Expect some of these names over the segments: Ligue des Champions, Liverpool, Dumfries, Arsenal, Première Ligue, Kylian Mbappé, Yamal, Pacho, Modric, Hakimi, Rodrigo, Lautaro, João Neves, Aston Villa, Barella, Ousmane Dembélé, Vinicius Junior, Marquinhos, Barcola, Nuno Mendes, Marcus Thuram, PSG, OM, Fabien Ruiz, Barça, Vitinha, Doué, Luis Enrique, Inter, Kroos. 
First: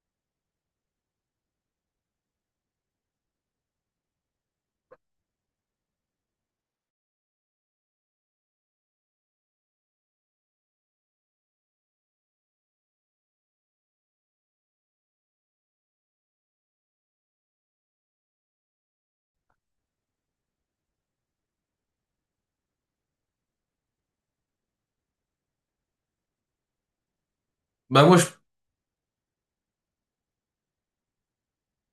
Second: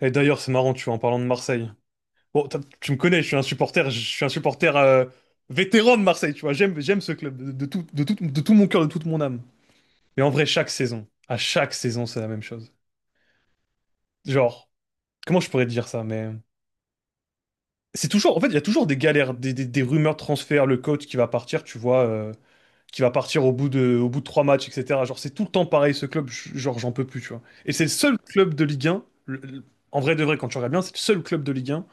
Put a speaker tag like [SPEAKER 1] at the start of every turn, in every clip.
[SPEAKER 1] Et d'ailleurs, c'est marrant, tu vois, en parlant de Marseille. Bon, tu me connais, je suis un supporter, je suis un supporter vétéran de Marseille, tu vois. J'aime ce club de tout mon cœur, de toute mon âme. Mais en vrai, à chaque saison, c'est la même chose. Genre, comment je pourrais te dire ça, mais c'est toujours, en fait, il y a toujours des galères, des rumeurs de transfert, le coach qui va partir, tu vois, qui va partir au bout de trois matchs, etc. Genre, c'est tout le temps pareil, ce club, genre, j'en peux plus, tu vois. Et c'est le
[SPEAKER 2] Bah
[SPEAKER 1] seul
[SPEAKER 2] moi, je,
[SPEAKER 1] club de Ligue 1, en vrai de vrai, quand tu regardes bien, c'est le seul club de Ligue 1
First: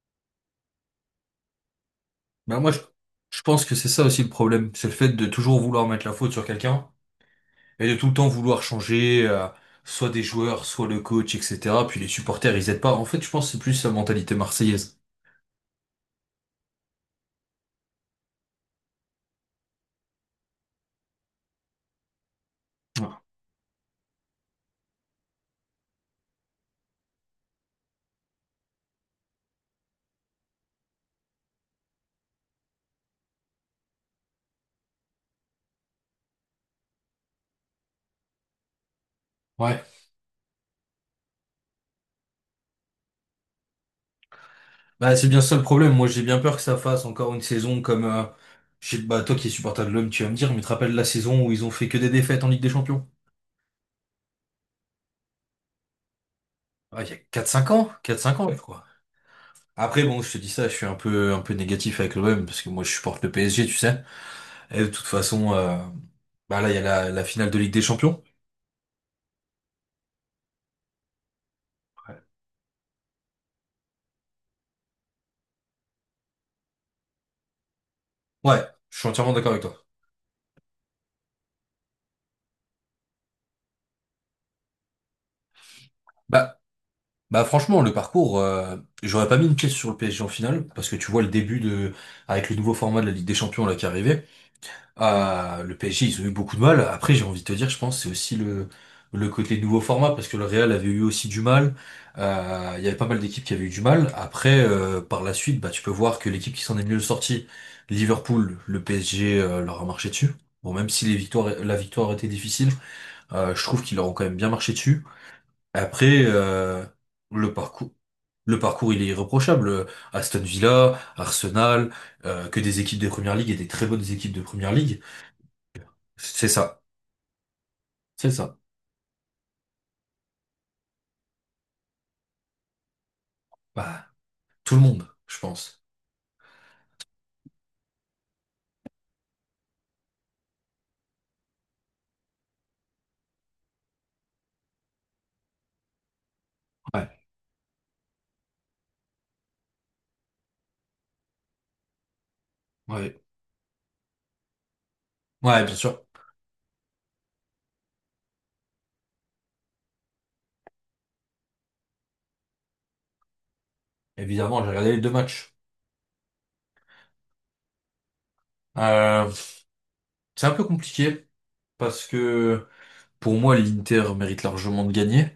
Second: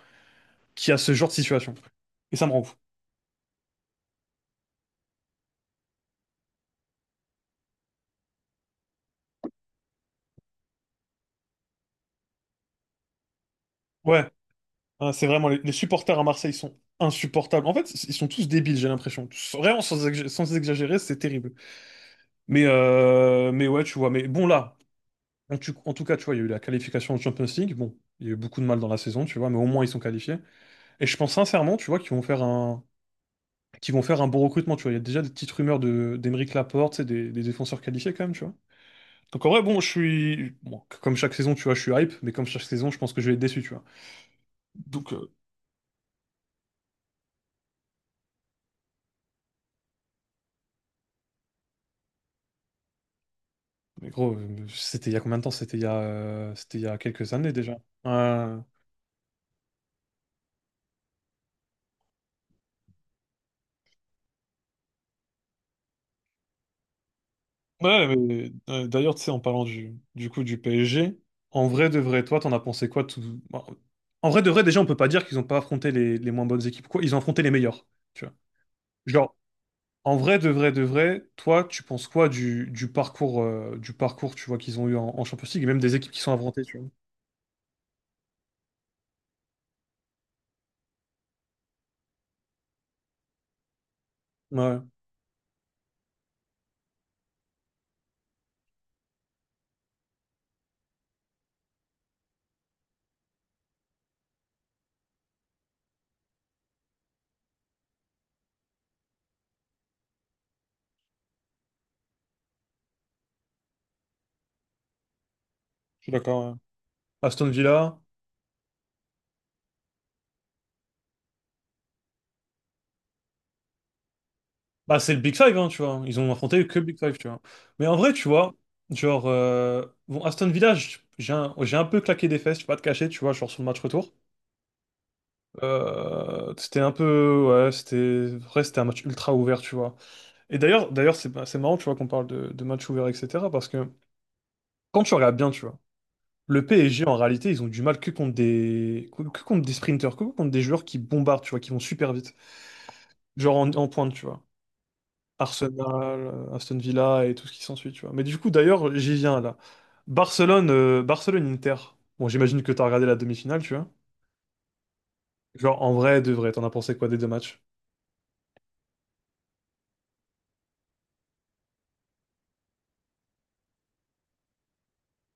[SPEAKER 1] qui a ce genre de situation. Et ça me
[SPEAKER 2] bah
[SPEAKER 1] rend
[SPEAKER 2] moi
[SPEAKER 1] fou.
[SPEAKER 2] je, je pense que c'est ça aussi le problème, c'est le fait de toujours vouloir mettre la faute sur quelqu'un et de tout le temps vouloir changer, soit des joueurs, soit le coach, etc. Puis les supporters, ils aident pas. En fait, je pense que c'est plus la
[SPEAKER 1] Ouais,
[SPEAKER 2] mentalité marseillaise.
[SPEAKER 1] hein, c'est vraiment, les supporters à Marseille sont insupportables. En fait, ils sont tous débiles, j'ai l'impression. Vraiment, sans exagérer, c'est terrible.
[SPEAKER 2] Ouais.
[SPEAKER 1] Mais ouais, tu vois, mais bon, là, en tout cas, tu vois, il y a eu la qualification en Champions League. Bon, il y a eu beaucoup de mal dans la saison, tu vois, mais au moins, ils sont qualifiés. Et je pense sincèrement, tu vois, qu'ils vont faire un bon recrutement, tu vois. Il y a déjà des petites rumeurs d'Emeric Laporte, c'est des défenseurs qualifiés quand même, tu vois. Donc en vrai, bon,
[SPEAKER 2] Ouais.
[SPEAKER 1] je suis... Bon, comme chaque saison, tu vois, je suis hype, mais comme chaque saison, je pense que je vais être déçu, tu vois. Donc,
[SPEAKER 2] Bah c'est bien ça le problème. Moi, j'ai bien peur que ça fasse encore une saison comme, bah toi qui es supporter de l'homme, tu vas me dire, mais tu te rappelles la saison où ils ont fait que des défaites en Ligue des Champions?
[SPEAKER 1] mais gros, c'était il y a combien de temps? C'était il y a
[SPEAKER 2] Ah, il y a
[SPEAKER 1] quelques années déjà.
[SPEAKER 2] quatre cinq ans, je
[SPEAKER 1] Euh,
[SPEAKER 2] crois. Après, bon, je te dis ça, je suis un peu négatif avec l'OM parce que moi, je supporte le PSG, tu sais. Et de toute façon, bah là, il y a la finale de Ligue des
[SPEAKER 1] Ouais,
[SPEAKER 2] Champions.
[SPEAKER 1] d'ailleurs, tu sais, en parlant du coup du PSG, en vrai de vrai, toi, t'en as pensé quoi tout... bon, en vrai de vrai, déjà, on peut pas dire qu'ils ont pas affronté les moins bonnes équipes, quoi. Ils ont affronté les meilleures, tu vois.
[SPEAKER 2] Ouais, je suis entièrement
[SPEAKER 1] Genre,
[SPEAKER 2] d'accord avec toi.
[SPEAKER 1] en vrai de vrai de vrai, toi, tu penses quoi du parcours, tu vois, qu'ils ont eu en Champions League, et même des équipes qui sont
[SPEAKER 2] Bah,
[SPEAKER 1] affrontées, tu vois.
[SPEAKER 2] bah franchement, le parcours, j'aurais pas mis une pièce sur le PSG en finale, parce que tu vois le début de, avec le nouveau format de la Ligue des Champions là qui arrivait.
[SPEAKER 1] Ouais,
[SPEAKER 2] Ah, le PSG, ils ont eu beaucoup de mal. Après, j'ai envie de te dire, je pense, c'est aussi le côté nouveau format, parce que le Real avait eu aussi du mal. Il y avait pas mal d'équipes qui avaient eu du mal. Après, par la suite, bah, tu peux voir que l'équipe qui s'en est mieux sortie, Liverpool, le PSG, leur a marché dessus. Bon, même si les victoires, la victoire était difficile, je trouve qu'ils leur ont quand même bien marché dessus.
[SPEAKER 1] je suis
[SPEAKER 2] Après,
[SPEAKER 1] d'accord, ouais. Aston
[SPEAKER 2] le parcours,
[SPEAKER 1] Villa.
[SPEAKER 2] le parcours, il est irréprochable. Aston Villa, Arsenal, que des équipes de Première Ligue et des très bonnes équipes de Première
[SPEAKER 1] Bah,
[SPEAKER 2] Ligue.
[SPEAKER 1] c'est le Big Five, hein, tu vois. Ils ont
[SPEAKER 2] C'est
[SPEAKER 1] affronté que
[SPEAKER 2] ça.
[SPEAKER 1] le Big Five, tu vois. Mais en vrai, tu
[SPEAKER 2] C'est
[SPEAKER 1] vois,
[SPEAKER 2] ça.
[SPEAKER 1] genre, bon, Aston Villa, j'ai un peu claqué des fesses, je vais pas te cacher, tu vois, genre sur le match
[SPEAKER 2] Bah,
[SPEAKER 1] retour.
[SPEAKER 2] tout le monde, je pense.
[SPEAKER 1] C'était un peu, ouais, en vrai, c'était un match ultra ouvert, tu vois. Et d'ailleurs, c'est marrant, tu vois, qu'on parle de match ouvert, etc. Parce que quand tu regardes bien, tu vois, le PSG,
[SPEAKER 2] Ouais,
[SPEAKER 1] en réalité, ils ont du mal que contre des sprinters, que contre des joueurs qui bombardent, tu vois, qui vont super vite,
[SPEAKER 2] ouais,
[SPEAKER 1] genre en pointe, tu vois.
[SPEAKER 2] ouais, bien sûr.
[SPEAKER 1] Arsenal, Aston Villa et tout ce qui s'ensuit, tu vois. Mais du coup, d'ailleurs, j'y viens là. Barcelone, Barcelone-Inter. Bon, j'imagine que t'as regardé la demi-finale, tu vois.
[SPEAKER 2] Évidemment, j'ai regardé les deux matchs.
[SPEAKER 1] Genre, en vrai, de vrai, t'en as pensé quoi des deux matchs?
[SPEAKER 2] Euh, c'est un peu compliqué parce que pour moi, l'Inter mérite largement de gagner,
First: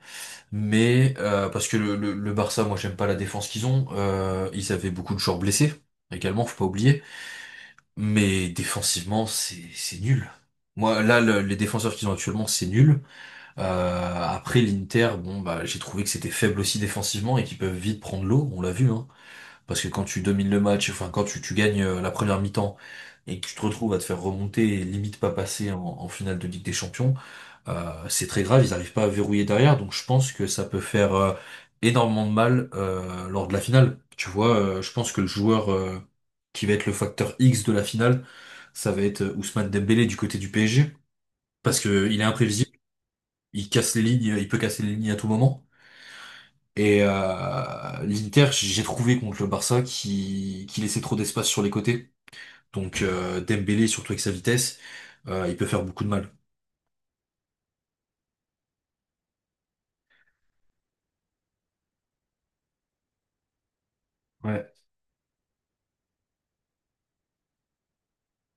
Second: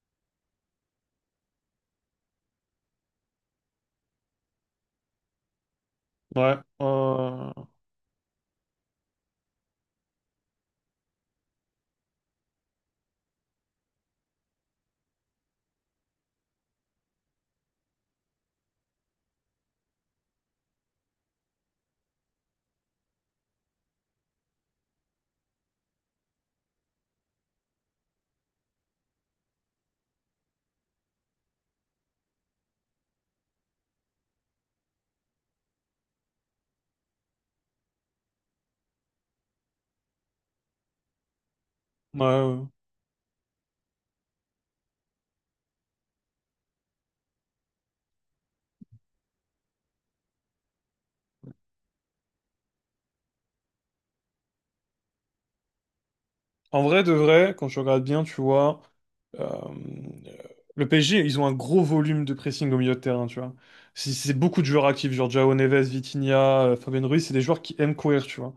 [SPEAKER 2] mais parce que le Barça, moi, j'aime pas la défense qu'ils ont. Ils avaient beaucoup de joueurs blessés également,
[SPEAKER 1] Ouais,
[SPEAKER 2] faut pas oublier.
[SPEAKER 1] euh,
[SPEAKER 2] Mais défensivement, c'est nul. Moi, là, les défenseurs qu'ils ont actuellement, c'est nul. Euh, Après, l'Inter, bon, bah, j'ai trouvé que c'était faible aussi défensivement et qu'ils peuvent vite prendre l'eau. On l'a vu, hein. Parce que quand tu domines le match, enfin quand tu gagnes la première mi-temps et que tu te retrouves à te faire remonter et limite pas passer en, en finale de Ligue des Champions, c'est très grave, ils n'arrivent pas à verrouiller derrière, donc je pense que ça peut faire énormément de mal lors de la finale. Tu vois, je pense que le joueur qui va être le facteur X de la finale, ça va être Ousmane Dembélé du côté du PSG, parce que
[SPEAKER 1] ouais,
[SPEAKER 2] il est
[SPEAKER 1] ouais.
[SPEAKER 2] imprévisible, il casse les lignes, il peut casser les lignes à tout moment. Et l'Inter, j'ai trouvé contre le Barça qui laissait trop d'espace sur les côtés. Donc Dembélé, surtout avec sa vitesse, il peut faire beaucoup de mal.
[SPEAKER 1] En vrai, de vrai, quand tu regardes bien, tu vois, Euh, le PSG, ils ont un gros volume de pressing au milieu de terrain, tu vois. C'est beaucoup de
[SPEAKER 2] Ouais.
[SPEAKER 1] joueurs actifs, genre João Neves, Vitinha, Fabien Ruiz, c'est des joueurs qui aiment courir, tu vois.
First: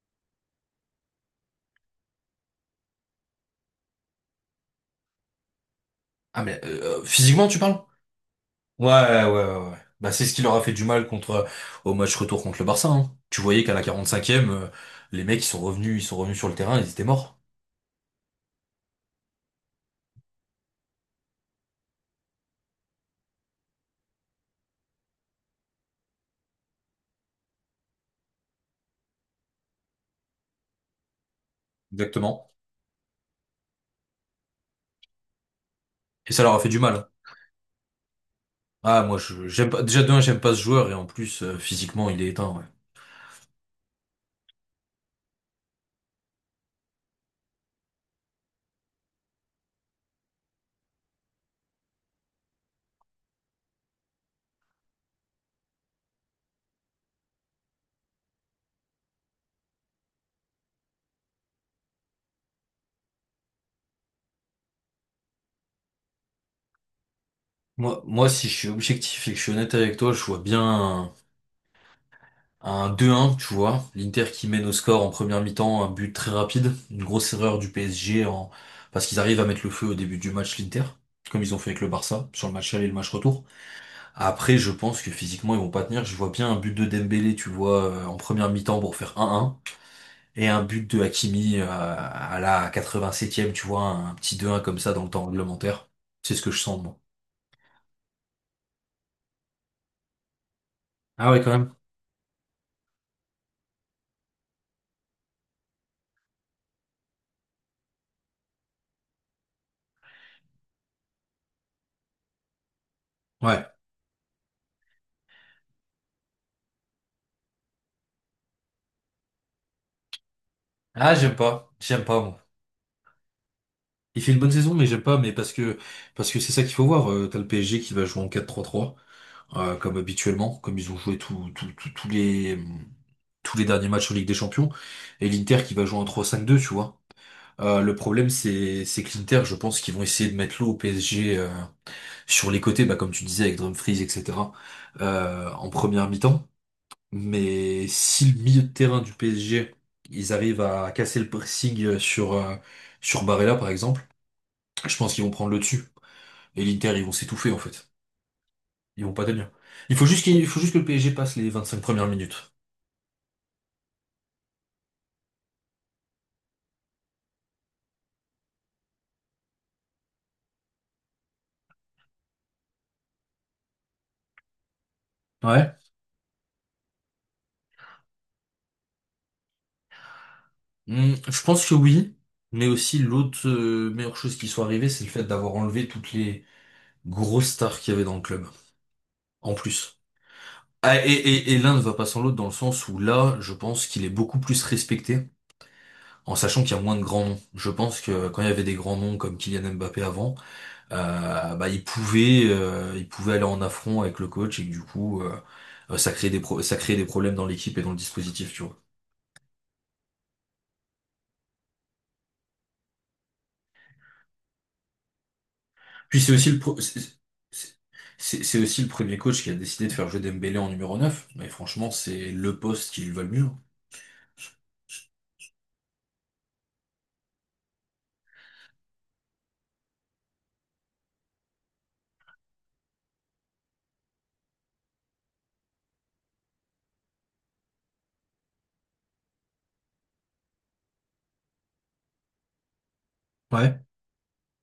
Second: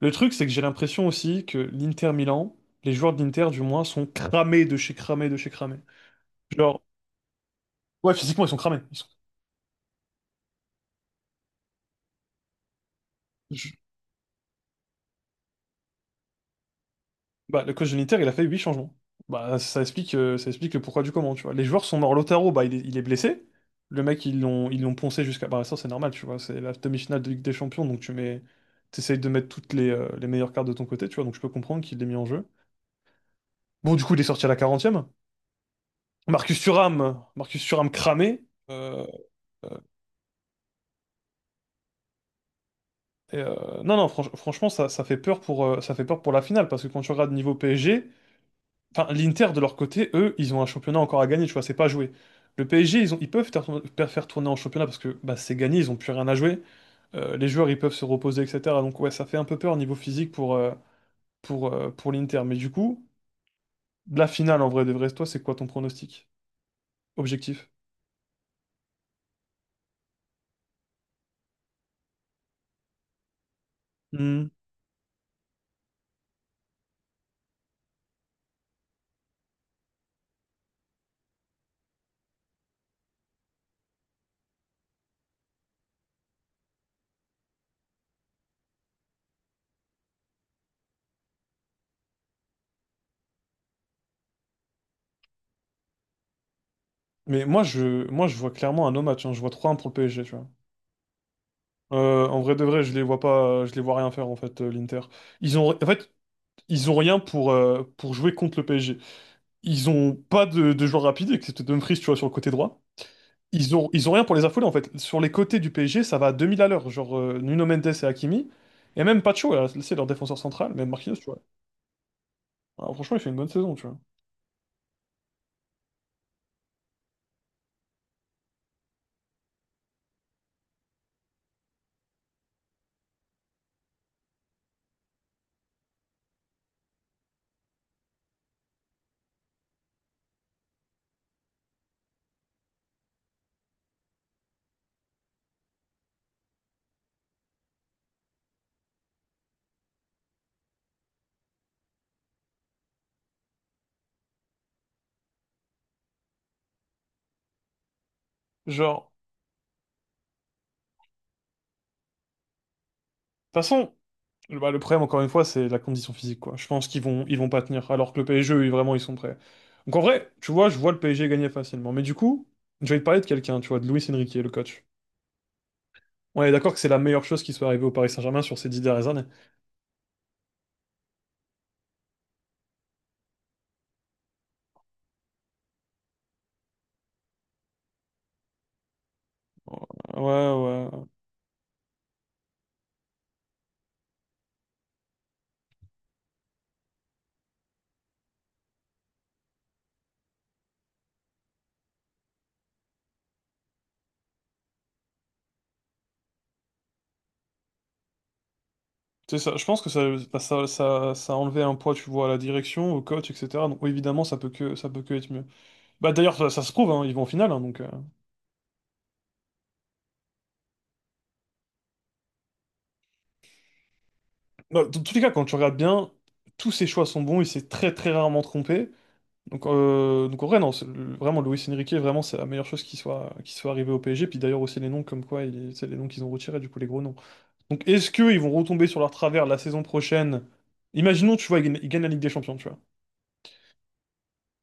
[SPEAKER 1] Le truc, c'est que j'ai l'impression aussi que l'Inter Milan, les joueurs de l'Inter du moins, sont cramés de chez cramés de chez cramés.
[SPEAKER 2] Ah mais
[SPEAKER 1] Genre,
[SPEAKER 2] physiquement tu parles?
[SPEAKER 1] ouais, physiquement, ils sont cramés.
[SPEAKER 2] Ouais, ouais, ouais, ouais. Bah c'est ce qui leur a fait du mal contre au match retour contre le Barça, hein. Tu voyais qu'à la 45e, les mecs ils sont revenus sur le terrain, ils étaient morts.
[SPEAKER 1] Bah, le coach de l'Inter, il a fait 8 changements. Bah, ça explique le pourquoi du comment, tu vois. Les joueurs sont morts. Lautaro, bah, il est blessé. Le mec, ils l'ont poncé jusqu'à... Bah, ça, c'est normal, tu vois. C'est la demi-finale de Ligue des Champions, donc tu mets... T'essayes de mettre toutes les meilleures cartes de ton côté, tu vois. Donc je peux comprendre qu'il l'ait mis en jeu.
[SPEAKER 2] Exactement.
[SPEAKER 1] Bon, du coup, il est sorti à la quarantième.
[SPEAKER 2] Et ça leur
[SPEAKER 1] Marcus
[SPEAKER 2] a fait du mal, hein.
[SPEAKER 1] Thuram, Marcus Thuram cramé.
[SPEAKER 2] Ah
[SPEAKER 1] Euh,
[SPEAKER 2] moi je j'aime
[SPEAKER 1] euh,
[SPEAKER 2] pas déjà de un, j'aime pas ce joueur et en plus physiquement il est éteint, ouais.
[SPEAKER 1] et, euh, non, franchement, ça fait peur pour, ça fait peur pour la finale, parce que quand tu regardes niveau PSG... Enfin, l'Inter, de leur côté, eux, ils ont un championnat encore à gagner, tu vois, c'est pas joué. Le PSG, ils peuvent faire tourner, faire tourner en championnat parce que bah, c'est gagné, ils ont plus rien à jouer. Les joueurs, ils peuvent se reposer, etc. Donc ouais, ça fait un peu peur au niveau physique pour, pour l'Inter. Mais du coup, la finale, en vrai de vrai, toi, c'est quoi ton pronostic? Objectif?
[SPEAKER 2] Moi, moi si je suis objectif et que je suis honnête avec toi, je vois bien. Un deux un, tu vois. L'Inter
[SPEAKER 1] Hmm.
[SPEAKER 2] qui mène au score en première mi-temps, un but très rapide. Une grosse erreur du PSG en... parce qu'ils arrivent à mettre le feu au début du match l'Inter, comme ils ont fait avec le Barça, sur le match aller et le match retour. Après, je pense que physiquement, ils vont pas tenir. Je vois bien un but de Dembélé, tu vois, en première mi-temps pour faire un un. Et un but de Hakimi à la 87e, tu vois, un petit deux un comme ça dans le temps réglementaire. C'est ce que je sens, moi.
[SPEAKER 1] Mais moi, je vois clairement un no match, hein. Je vois trois 1 pour le PSG, tu vois.
[SPEAKER 2] Ah ouais, quand même.
[SPEAKER 1] En vrai de vrai, je les vois rien faire, en fait, l'Inter. Ils ont, en fait, ils ont rien pour, pour jouer contre le PSG. Ils ont pas de joueurs rapides, excepté Dumfries, tu vois, sur le côté droit.
[SPEAKER 2] Ouais.
[SPEAKER 1] Ils ont rien pour les affoler, en fait. Sur les côtés du PSG, ça va à 2000 à l'heure. Genre, Nuno Mendes et Hakimi. Et même Pacho, c'est leur défenseur central, même
[SPEAKER 2] Ah,
[SPEAKER 1] Marquinhos, tu
[SPEAKER 2] j'aime
[SPEAKER 1] vois.
[SPEAKER 2] pas. J'aime pas, moi.
[SPEAKER 1] Alors, franchement, il fait une bonne saison, tu vois.
[SPEAKER 2] Il fait une bonne saison, mais j'aime pas, mais parce que c'est ça qu'il faut voir. T'as le PSG qui va jouer en 4-3-3, comme habituellement, comme ils ont joué tous les derniers matchs en Ligue des Champions, et l'Inter qui va jouer en 3-5-2, tu vois. Le problème, c'est que l'Inter, je pense qu'ils vont essayer de mettre l'eau au PSG sur les côtés, bah, comme tu disais avec Dumfries, etc., en première mi-temps. Mais si le milieu de terrain du PSG, ils arrivent à casser le pressing sur Barella par exemple, je pense qu'ils vont prendre le dessus. Et l'Inter, ils vont s'étouffer en fait. Ils
[SPEAKER 1] Genre,
[SPEAKER 2] vont pas tenir. Il faut juste que le PSG passe les 25 premières minutes.
[SPEAKER 1] de toute façon, bah, le problème, encore une fois, c'est la condition physique, quoi. Je pense qu'ils vont pas tenir, alors que le PSG, eux, vraiment, ils sont prêts. Donc, en vrai, tu vois, je vois le PSG gagner facilement. Mais du coup, je vais te parler de quelqu'un, tu vois, de Luis Enrique, le coach.
[SPEAKER 2] Ouais.
[SPEAKER 1] On est d'accord que c'est la meilleure chose qui soit arrivée au Paris Saint-Germain sur ces dix dernières années.
[SPEAKER 2] Hmm, je pense que oui, mais aussi l'autre meilleure chose qui soit arrivée, c'est le fait d'avoir enlevé toutes les grosses stars qu'il y avait dans le club, en plus.
[SPEAKER 1] Ouais,
[SPEAKER 2] Ah,
[SPEAKER 1] ouais.
[SPEAKER 2] et l'un ne va pas sans l'autre dans le sens où là, je pense qu'il est beaucoup plus respecté, en sachant qu'il y a moins de grands noms. Je pense que quand il y avait des grands noms comme Kylian Mbappé avant, bah, il pouvait aller en affront avec le coach et que du coup, ça crée des problèmes dans l'équipe et dans le dispositif, tu vois.
[SPEAKER 1] C'est ça. Je pense que ça, bah, ça a enlevé un poids, tu vois, à la direction, au coach, etc. Donc oui, évidemment, ça peut que être mieux. Bah
[SPEAKER 2] Puis c'est
[SPEAKER 1] d'ailleurs,
[SPEAKER 2] aussi le
[SPEAKER 1] ça se
[SPEAKER 2] pro-
[SPEAKER 1] prouve, hein, ils vont en finale, hein,
[SPEAKER 2] c'est-
[SPEAKER 1] donc.
[SPEAKER 2] c'est aussi le premier coach qui a décidé de faire jouer Dembélé en numéro 9. Mais franchement, c'est le poste qui lui va le mieux.
[SPEAKER 1] Bah, dans tous les cas, quand tu regardes bien, tous ses choix sont bons. Il s'est très très rarement trompé. Donc, en vrai, non, vraiment, Luis Enrique, vraiment, c'est la meilleure chose qui soit arrivée au PSG. Puis d'ailleurs aussi les noms, comme quoi, c'est les noms qu'ils ont retirés, du coup, les gros noms. Donc est-ce qu'ils vont retomber sur leur travers la saison prochaine? Imaginons, tu vois, ils gagnent la Ligue des Champions, tu vois.
[SPEAKER 2] Ouais.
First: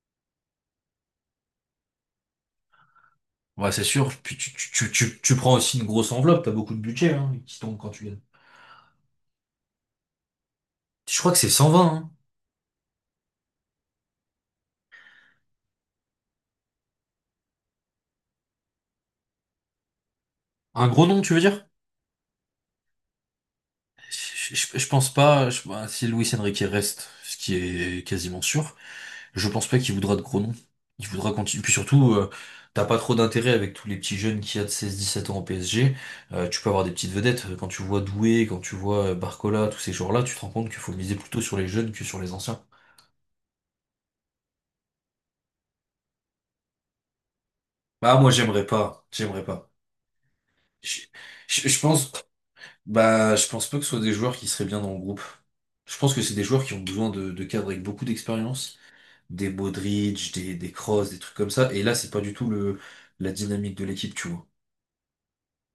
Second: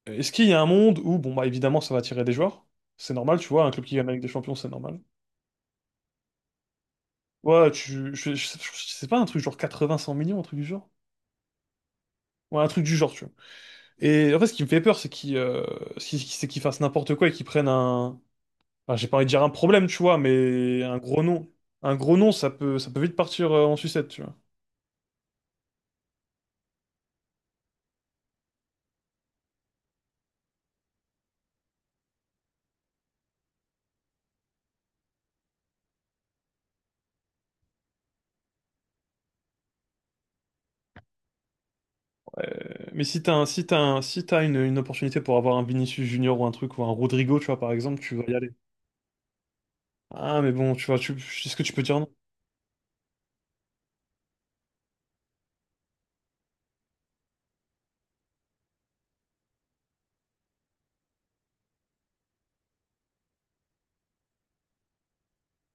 [SPEAKER 1] Est-ce qu'il y a un monde où, bon, bah, évidemment, ça va attirer des joueurs? C'est normal, tu vois, un
[SPEAKER 2] Ouais, c'est
[SPEAKER 1] club qui gagne
[SPEAKER 2] sûr.
[SPEAKER 1] avec des
[SPEAKER 2] Puis tu,
[SPEAKER 1] champions, c'est
[SPEAKER 2] tu, tu,
[SPEAKER 1] normal.
[SPEAKER 2] tu, tu prends aussi une grosse enveloppe, t'as beaucoup de budget hein, qui
[SPEAKER 1] Ouais,
[SPEAKER 2] tombe quand tu gagnes.
[SPEAKER 1] je sais pas, un truc genre 80-100 millions, un truc du genre.
[SPEAKER 2] Je crois que c'est 120, hein.
[SPEAKER 1] Ouais, un truc du genre, tu vois. Et en fait, ce qui me fait peur, c'est qu'ils c'est qu'ils fassent n'importe quoi et qu'ils prennent un... Enfin, j'ai pas envie de dire un problème, tu vois, mais
[SPEAKER 2] Un
[SPEAKER 1] un
[SPEAKER 2] gros
[SPEAKER 1] gros
[SPEAKER 2] nom, tu veux
[SPEAKER 1] nom.
[SPEAKER 2] dire?
[SPEAKER 1] Un gros nom, ça peut vite partir en sucette, tu vois.
[SPEAKER 2] Je pense pas. Bah, si Luis Enrique reste, ce qui est quasiment sûr, je pense pas qu'il voudra de gros noms. Il voudra continuer. Puis surtout, t'as pas trop d'intérêt avec tous les petits jeunes qu'il y a de 16-17 ans au PSG. Tu peux avoir des petites vedettes. Quand tu vois Doué, quand tu vois Barcola, tous ces joueurs-là, tu te rends compte qu'il faut miser plutôt sur les jeunes que sur les
[SPEAKER 1] Euh,
[SPEAKER 2] anciens.
[SPEAKER 1] mais si t'as un, si t'as un- si t'as une opportunité pour avoir un Vinicius Junior ou un truc, ou un Rodrigo, tu vois, par exemple, tu
[SPEAKER 2] Bah
[SPEAKER 1] vas
[SPEAKER 2] moi
[SPEAKER 1] y aller.
[SPEAKER 2] j'aimerais pas, j'aimerais pas.
[SPEAKER 1] Ah, mais bon, tu vois,
[SPEAKER 2] Je,
[SPEAKER 1] tu, est-ce que
[SPEAKER 2] je,
[SPEAKER 1] tu
[SPEAKER 2] je
[SPEAKER 1] peux dire non?
[SPEAKER 2] pense, bah je pense pas que ce soit des joueurs qui seraient bien dans le groupe. Je pense que c'est des joueurs qui ont besoin de, cadres avec beaucoup d'expérience des Modric, des Kroos, des trucs comme ça. Et là, c'est pas du tout la dynamique de l'équipe, tu vois.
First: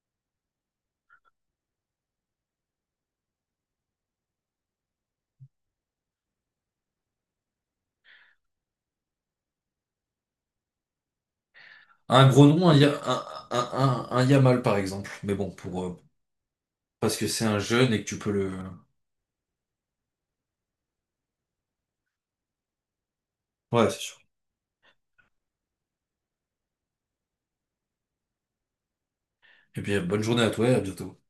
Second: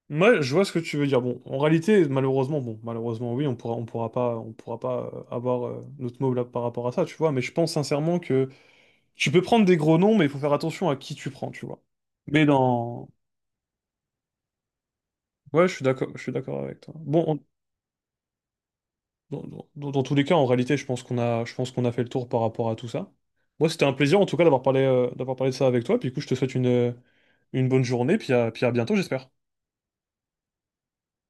[SPEAKER 1] Moi, je vois ce que tu veux dire. Bon, en réalité, malheureusement, bon, malheureusement, oui, on pourra pas avoir notre mot là par rapport à ça, tu vois. Mais je pense sincèrement que tu peux prendre des gros noms, mais il faut faire attention à qui tu prends, tu vois.
[SPEAKER 2] Un gros
[SPEAKER 1] Mais
[SPEAKER 2] nom, un, Ya-
[SPEAKER 1] dans,
[SPEAKER 2] un Yamal, par exemple. Mais bon,
[SPEAKER 1] ouais, je suis d'accord avec toi.
[SPEAKER 2] parce
[SPEAKER 1] Bon,
[SPEAKER 2] que c'est un jeune et que tu peux le...
[SPEAKER 1] dans tous les cas, en réalité, je pense qu'on a fait le tour par rapport à tout ça. Moi, c'était
[SPEAKER 2] Ouais,
[SPEAKER 1] un
[SPEAKER 2] c'est
[SPEAKER 1] plaisir,
[SPEAKER 2] sûr.
[SPEAKER 1] en tout cas, d'avoir parlé de ça avec toi. Puis, du coup, je te souhaite une bonne journée, puis puis à bientôt, j'espère.
[SPEAKER 2] Et puis, bonne journée à toi et à bientôt.